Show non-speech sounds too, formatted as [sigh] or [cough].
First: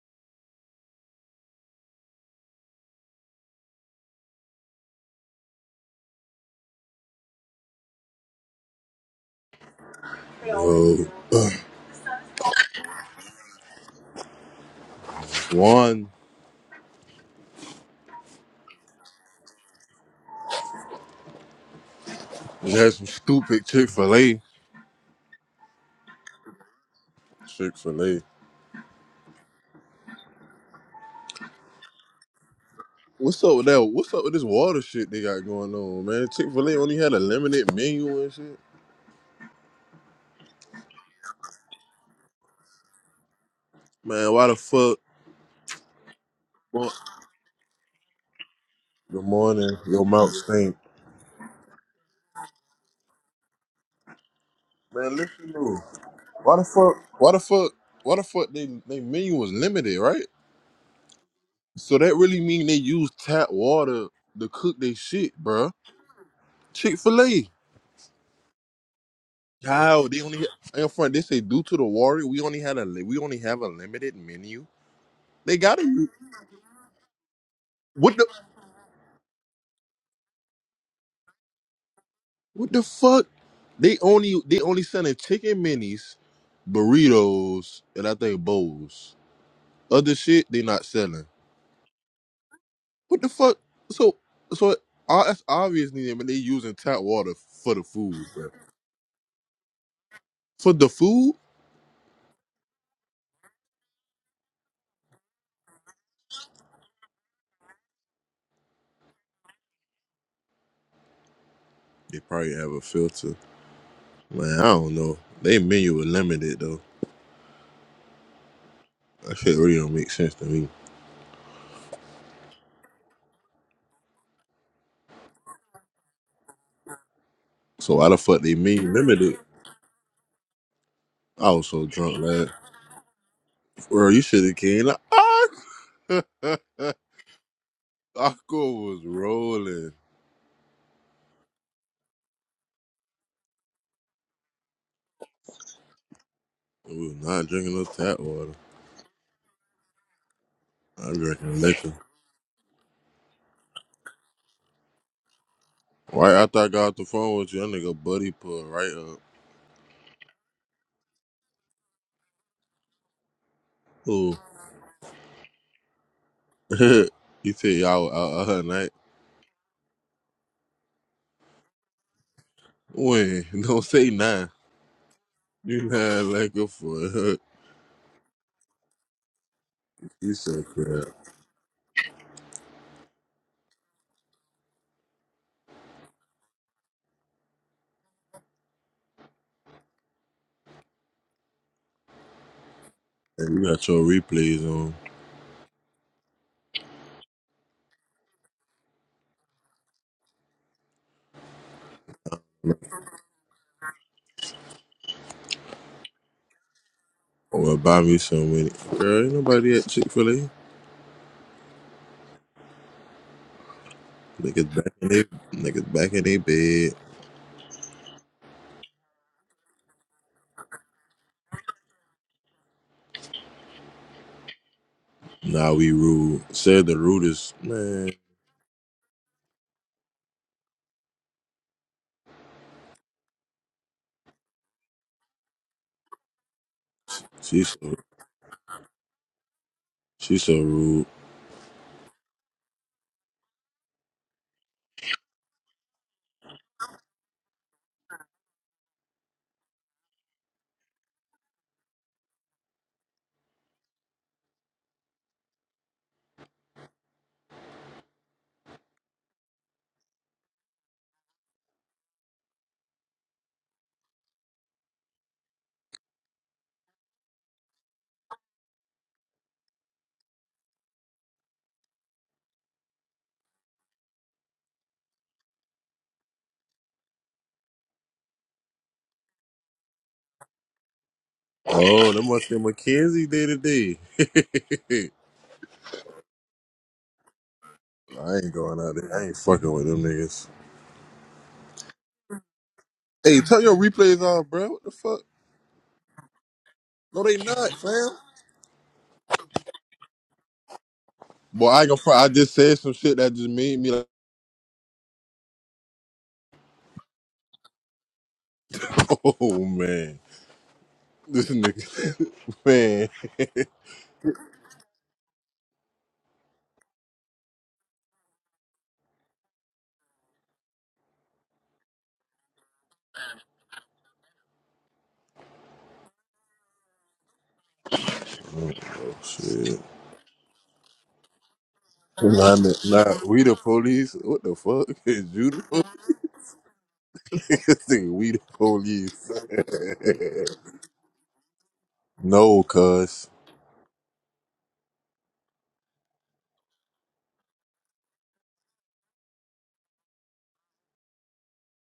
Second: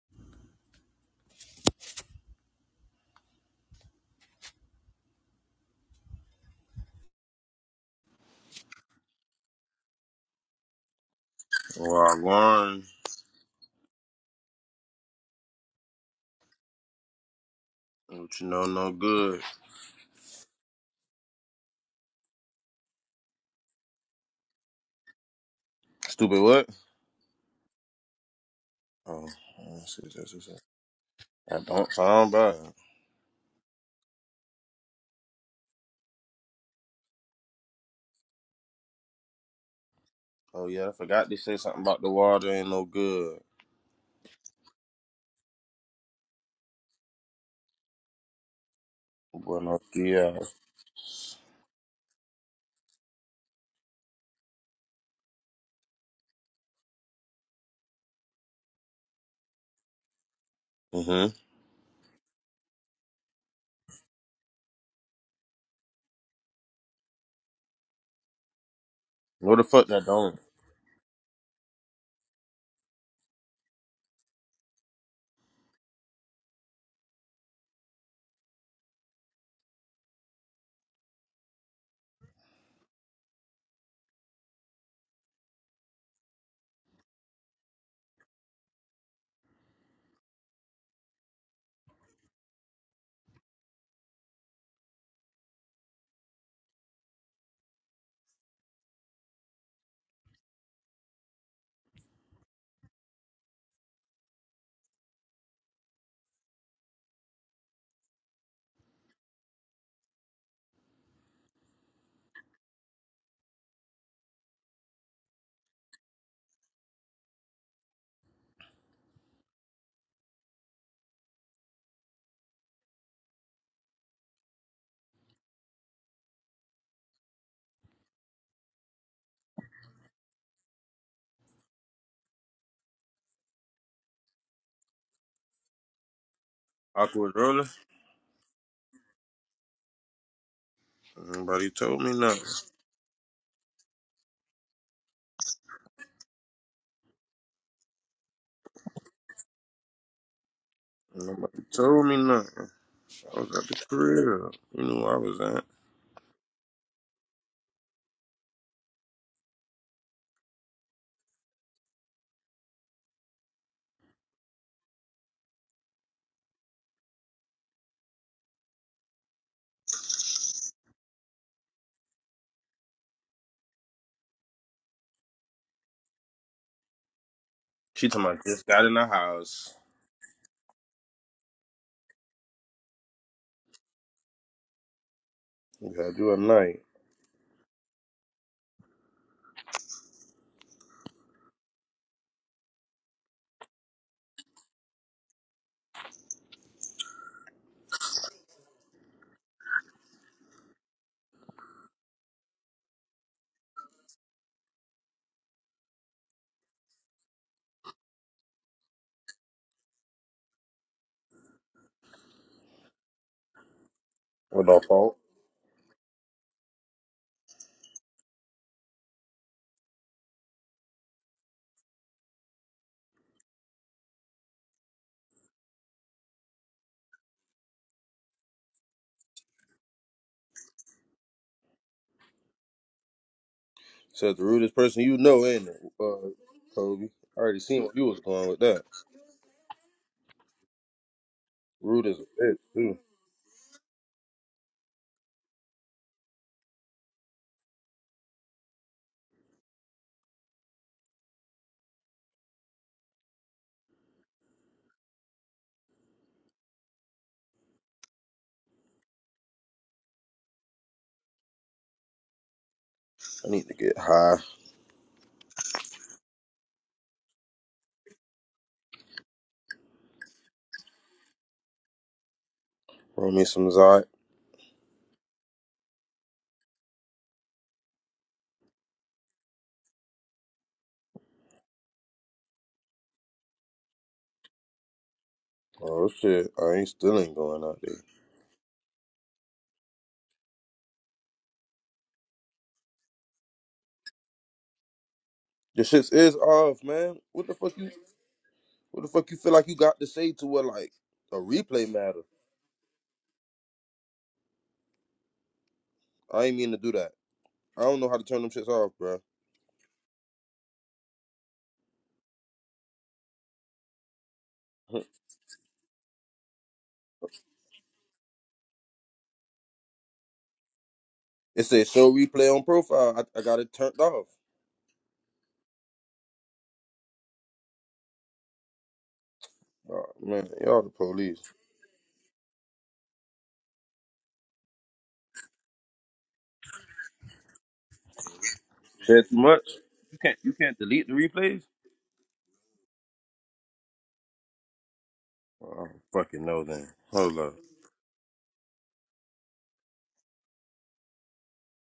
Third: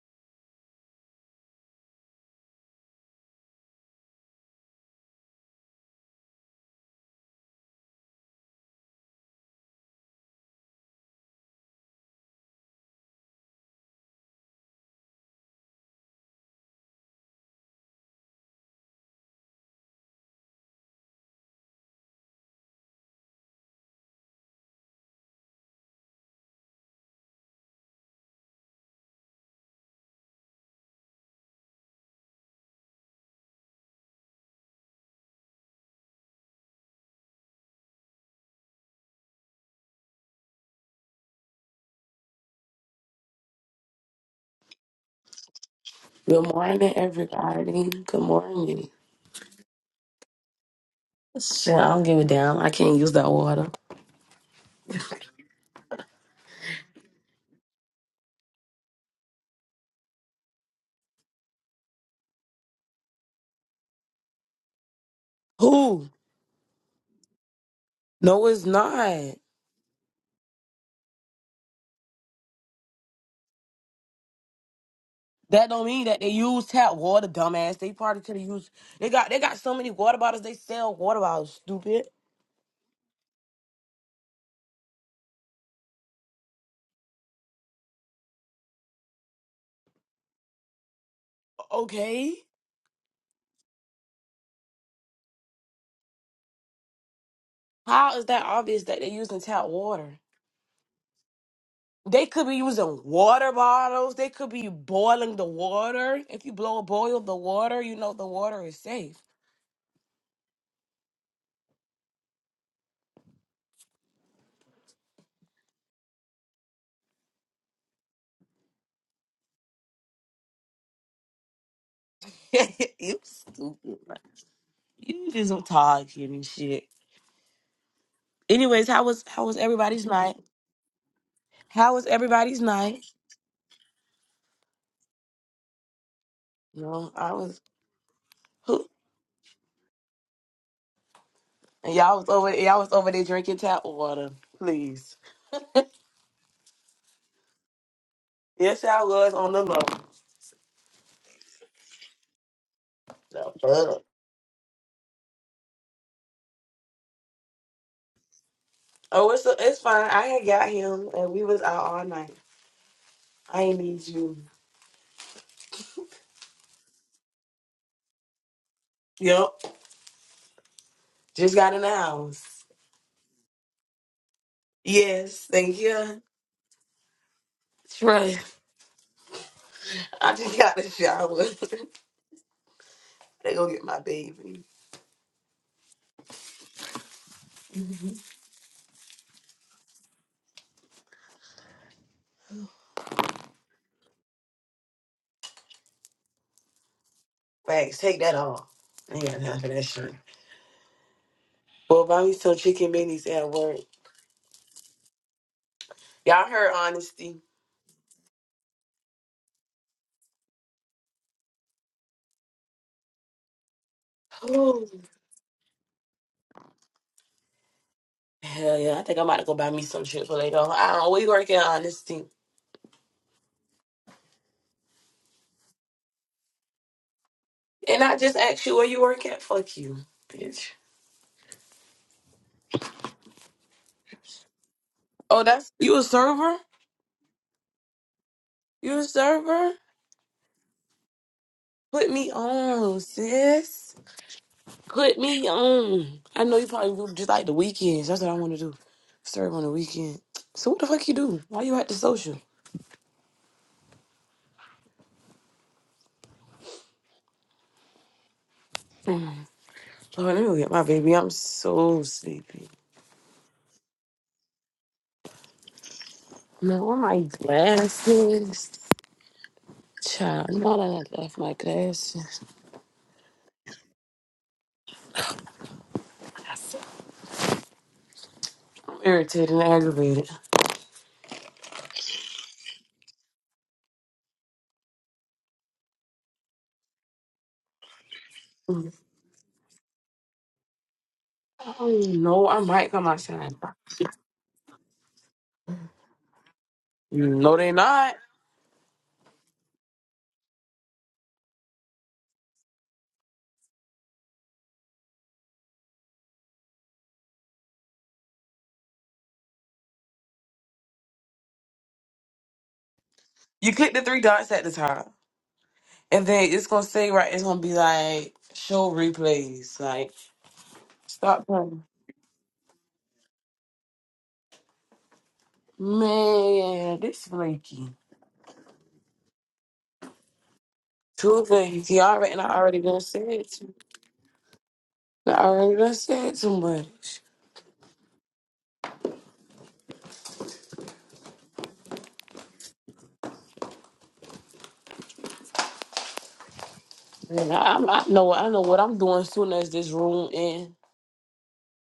Uh, Well, Lauren, one what you know, no good. just had some stupid Chick Fil A. Stupid what? Chick Fil A. Oh, let's see, let's see, let's see. I don't sound bad. What's up with that? What's up with this water shit they got going on, man? Chick Fil A only had a limited menu and shit. Oh yeah, I forgot to say something about the water ain't no good. Man, why the fuck? Good Well, morning, everybody. Good morning. good morning. Buenos Your mouth dias. stink. Shit, I don't give a damn. I can't use that water. Man, listen to why the fuck? Why the fuck? Why the fuck? They they menu was limited, right? Mhm. So that really mean they use tap water to cook their shit, bruh. Who? Chick Fil A. No, it's not. What the fuck that How they don't? only in front. They say due to the warrior, we only had a li- we only have a limited menu. They That gotta don't mean u- that they use tap water, dumbass. They what probably the could have used. They got they got so many water bottles. They sell water bottles. Stupid. what the fuck? They only they only selling chicken minis, burritos, and I think bowls. Other shit they not selling. Okay. What the fuck? So so uh, that's obviously I mean, they using tap water for the food, How is that bro. obvious that they're using tap water? For the food, They could be using water bottles. They could be boiling the water. If you blow a boil the water, you know the water is safe. they probably have a filter. Man, I don't know. They menu is limited though. That shit really don't make sense to me. [laughs] you stupid. man. You just talking and shit. So why the fuck they Anyways, menu how was limited? how was everybody's night? I was so How was drunk last. everybody's night? Bro, you should have came. Like, ah! [laughs] No, Aqua I was Roller? Aqua who was rolling. Nobody and told me y'all was nothing. over y'all was over there drinking tap water. Please. We was not drinking no tap water. Yes, I was on the low. I'm drinking Nobody liquor. told me nothing. I No, was at the but- crib. You knew where I was at. Right after I got off the phone with you, that nigga buddy pulled right up. Oh, it's it's fine. I had got him and we was out all night. I ain't need you. Ooh. [laughs] he said y'all were out all night. Yep. Just got in the house. When? [laughs] Don't say nah. Yes, thank You you. not like a fool. [laughs] She told me I Trust. just got in the house. [laughs] You I just so got the crap. shower. [laughs] they go get my baby. We had you at night. And you got your replays on. Thanks. Take that off. I ain't got time for that shit. Well, buy me some chicken minis at work. Y'all heard honesty. Or buy me some with it. Girl, ain't nobody at Chick fil A. [gasps] What Niggas no Ooh. back in fault. they niggas back in their bed. Hell yeah, I think I'm about to go buy me some Chick Fil A though. I don't. We work at honesty, Nah, we rude. Said the rudest and man. I just asked you where you work at. Fuck you, bitch. Said the rudest person you Oh, know, ain't that's it, you a uh, server? Kobe? I already She's seen where so you was going with that. You a server? she so rude. Rude Put as me a bitch, too. on, sis. Put me on. I know you probably do just like the weekends. That's what I want to do. Serve on the weekend. So what the fuck you do? Why you at the social? Mm. Lord, let me go get my baby. I'm so sleepy. I need to get high. Man, where my glasses? Child, now that I left my glasses, Roll me some Zyde. I'm irritated and aggravated. Oh, that must be Mackenzie day to day. [laughs] Oh shit, I ain't still ain't going out there. I ain't going I out there. I ain't fucking with them niggas. don't even know. I might come Hey, outside. turn your replays off, bro. What the fuck? Your shits is off, man. No, they What the No, they not, fuck you? fam. not. What the fuck you feel like you got to say to what like a Boy, I ain't replay gonna. fr- matter? I just said some shit that just made me like, I ain't mean to do that. I don't know how to turn them shits off, [laughs] bro. oh man, this nigga, [laughs] man. You click the three dots at the [laughs] top, and then it's gonna say right. It's gonna be like show replays. Like stop It playing. says show replay on profile. I, I got it turned off. Man, this flaky. Oh, shit. Oh man, y'all the police. Two things. He already and I Nah, nah, already done nah, said. we the To, police. What the fuck [laughs] is I you? the already police? done said too much. [laughs] This nigga, we the Said too much. You police. can't [laughs] you can't delete the replays. No, cuz. Well, I don't fucking know then. Hold Man, up. I, I know. I know what I'm doing soon as this room ends.